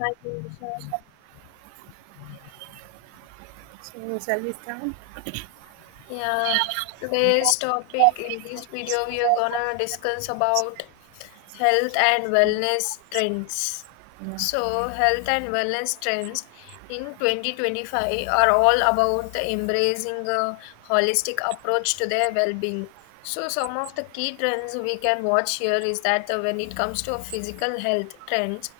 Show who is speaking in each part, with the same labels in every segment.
Speaker 1: Hi, Vishal.
Speaker 2: So shall we start?
Speaker 1: Yeah, today's topic in this video we are gonna discuss about health and wellness trends.
Speaker 2: Yeah.
Speaker 1: So, health and wellness trends in 2025 are all about the embracing a holistic approach to their well-being. So, some of the key trends we can watch here is that when it comes to physical health trends,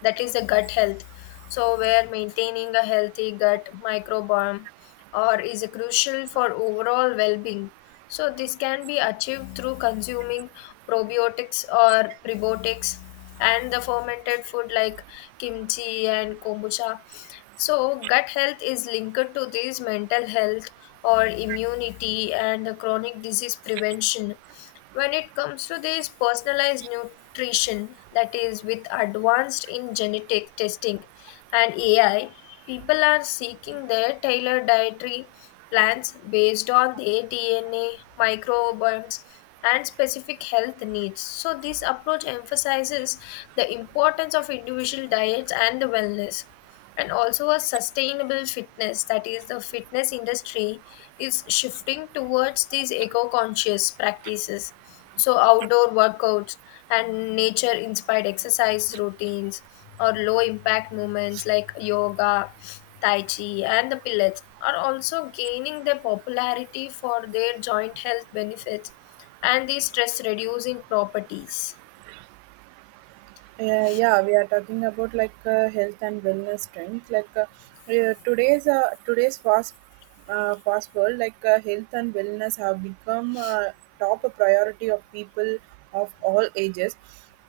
Speaker 1: that is the gut health. So, we're maintaining a healthy gut microbiome or is crucial for overall well-being. So this can be achieved through consuming probiotics or prebiotics and the fermented food like kimchi and kombucha. So gut health is linked to this mental health or immunity and the chronic disease prevention when it comes to this personalized nutrition that is with advanced in genetic testing and AI, people are seeking their tailored dietary plans based on their DNA, microbiomes, and specific health needs. So this approach emphasizes the importance of individual diets and the wellness, and also a sustainable fitness, that is the fitness industry is shifting towards these eco-conscious practices. So outdoor workouts and nature inspired exercise routines or low impact movements like yoga, tai chi, and the pilates are also gaining their popularity for their joint health benefits and the stress reducing properties.
Speaker 2: Yeah, we are talking about like health and wellness trends. Today's fast fast world, like health and wellness have become top priority of people of all ages.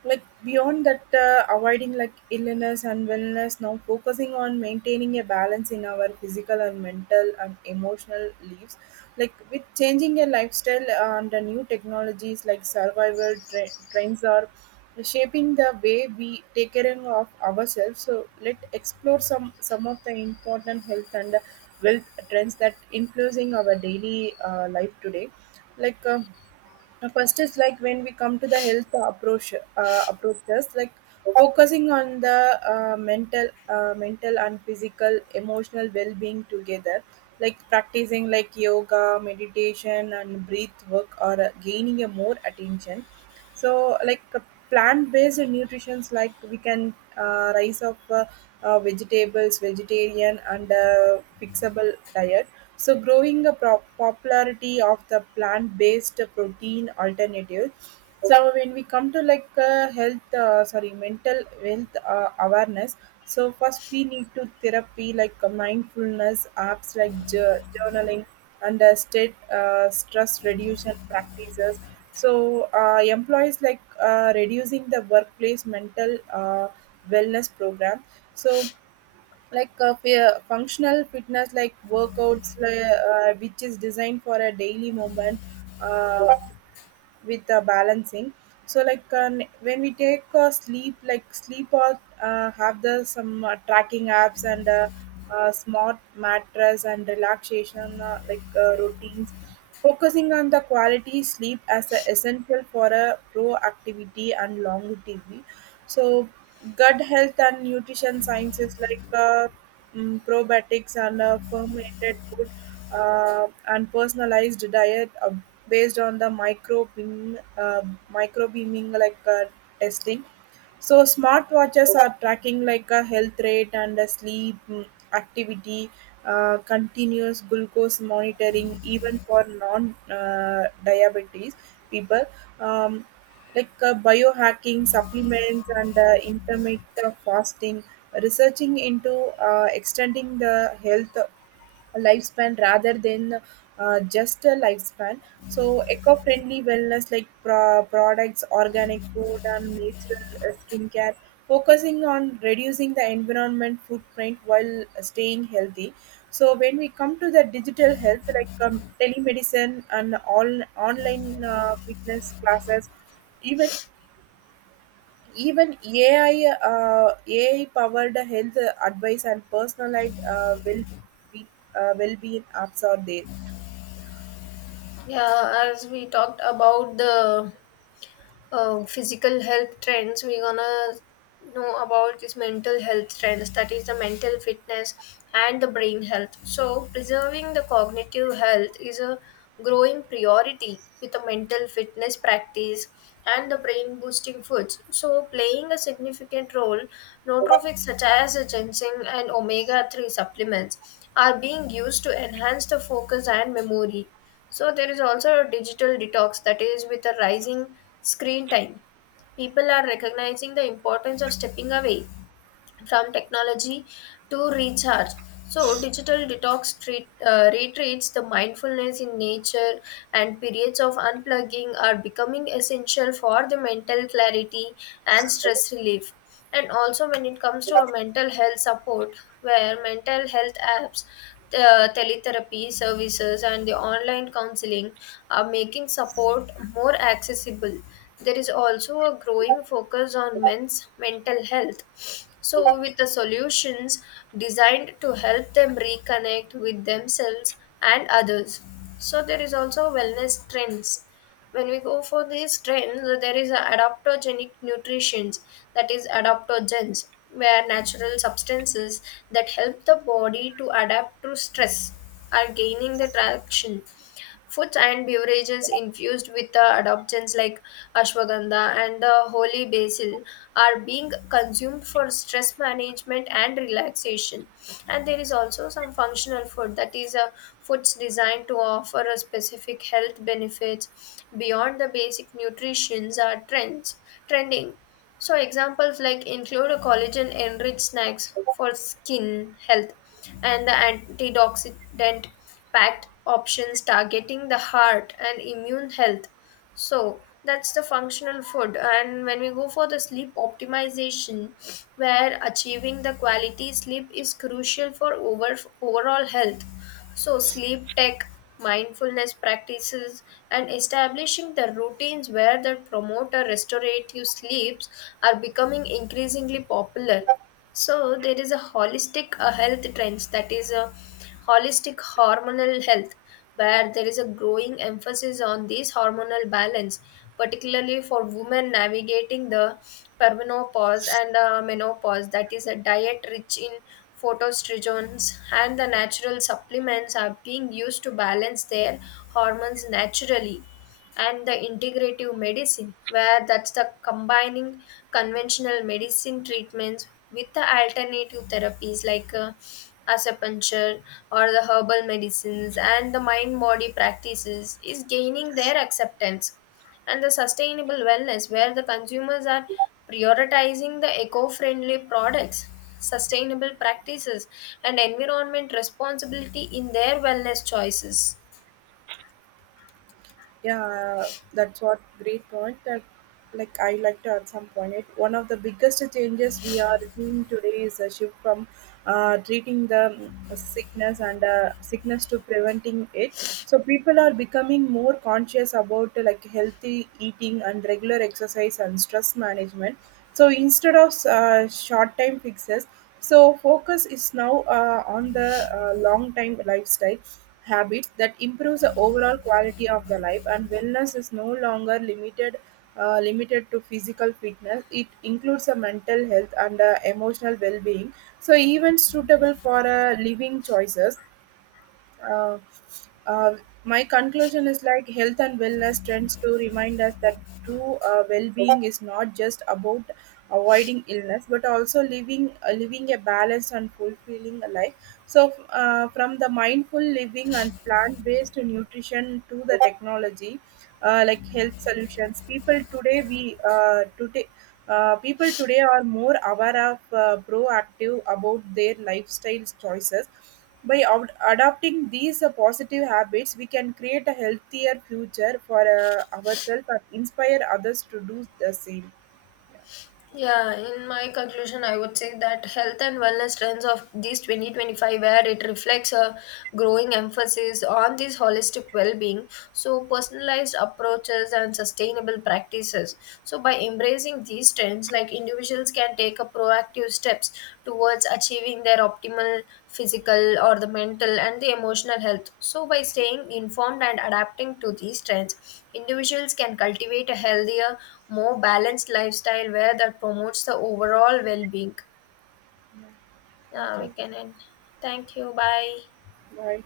Speaker 2: Like beyond that, avoiding like illness and wellness, now focusing on maintaining a balance in our physical and mental and emotional lives like with changing your lifestyle and the new technologies like trends are shaping the way we take care of ourselves. So let's explore some of the important health and wealth trends that influencing our daily life today. like um first is like when we come to the health approaches, like focusing on the mental and physical, emotional well-being together, like practicing like yoga, meditation, and breath work, or gaining a more attention. So plant-based nutritions, like we can rise of vegetables, vegetarian and fixable diet, so growing the popularity of the plant-based protein alternative. So, when we come to like mental health awareness. So, first we need to therapy like mindfulness apps like journaling and state stress reduction practices. So, employees like reducing the workplace mental wellness program. So, functional fitness like workouts which is designed for a daily movement uh, with the balancing. So when we take sleep, like sleep all have the some tracking apps and smart mattress and relaxation routines, focusing on the quality sleep as a essential for a proactivity and longevity. So gut health and nutrition sciences, like probiotics and fermented food, and personalized diet based on the micro beaming like testing. So smartwatches are tracking like a health rate and a sleep activity, continuous glucose monitoring even for non diabetes people. Um, biohacking supplements and intermittent fasting, researching into extending the health lifespan rather than just a lifespan. So, eco friendly wellness like products, organic food, and natural skincare, focusing on reducing the environment footprint while staying healthy. So, when we come to the digital health, like telemedicine and all online fitness classes, even even AI, uh, AI powered health advice and personalized will be well being apps are there.
Speaker 1: Yeah, as we talked about the physical health trends, we're gonna know about this mental health trends, that is the mental fitness and the brain health. So preserving the cognitive health is a growing priority, with a mental fitness practice and the brain boosting foods so playing a significant role. Nootropics such as ginseng and omega 3 supplements are being used to enhance the focus and memory. So there is also a digital detox, that is with a rising screen time. People are recognizing the importance of stepping away from technology to recharge. So digital detox retreats, the mindfulness in nature, and periods of unplugging are becoming essential for the mental clarity and stress relief. And also when it comes to a mental health support, where mental health apps, teletherapy services, and the online counseling are making support more accessible. There is also a growing focus on men's mental health, so with the solutions designed to help them reconnect with themselves and others. So there is also wellness trends. When we go for these trends, there is a adaptogenic nutrition, that is adaptogens, where natural substances that help the body to adapt to stress are gaining the traction. Foods and beverages infused with the adaptogens like ashwagandha, and the holy basil are being consumed for stress management and relaxation. And there is also some functional food, that is a foods designed to offer a specific health benefits beyond the basic nutritions are trends trending. So examples like include a collagen enriched snacks for skin health and the antioxidant packed options targeting the heart and immune health. So that's the functional food. And when we go for the sleep optimization, where achieving the quality sleep is crucial for overall health. So, sleep tech, mindfulness practices, and establishing the routines where the promoter restorative sleeps are becoming increasingly popular. So there is a holistic health trends, that is a holistic hormonal health, where there is a growing emphasis on this hormonal balance, particularly for women navigating the perimenopause and menopause. That is a diet rich in phytoestrogens, and the natural supplements are being used to balance their hormones naturally. And the integrative medicine, where that's the combining conventional medicine treatments with the alternative therapies like acupuncture or the herbal medicines and the mind body practices is gaining their acceptance. And the sustainable wellness, where the consumers are prioritizing the eco-friendly products, sustainable practices, and environment responsibility in their wellness choices.
Speaker 2: Yeah, that's what great point that like I like to add some point. It one of the biggest changes we are seeing today is a shift from treating the sickness to preventing it. So people are becoming more conscious about like healthy eating and regular exercise and stress management. So instead of short time fixes, so focus is now on the long time lifestyle habits that improves the overall quality of the life. And wellness is no longer limited to physical fitness, it includes a mental health and emotional well-being, so even suitable for living choices. uh, uh, my conclusion is like health and wellness trends to remind us that true well-being is not just about avoiding illness but also living a balanced and fulfilling life. So, from the mindful living and plant based nutrition to the technology, like health solutions, people today are more aware of proactive about their lifestyle choices. By adopting these positive habits, we can create a healthier future for ourselves and inspire others to do the same.
Speaker 1: Yeah, in my conclusion, I would say that health and wellness trends of these 2025, where it reflects a growing emphasis on this holistic well-being, so personalized approaches and sustainable practices. So by embracing these trends, like individuals can take a proactive steps towards achieving their optimal physical or the mental and the emotional health. So by staying informed and adapting to these trends, individuals can cultivate a healthier, more balanced lifestyle where that promotes the overall well-being.
Speaker 2: Thank
Speaker 1: We
Speaker 2: you.
Speaker 1: can end. Thank you. Bye.
Speaker 2: Bye.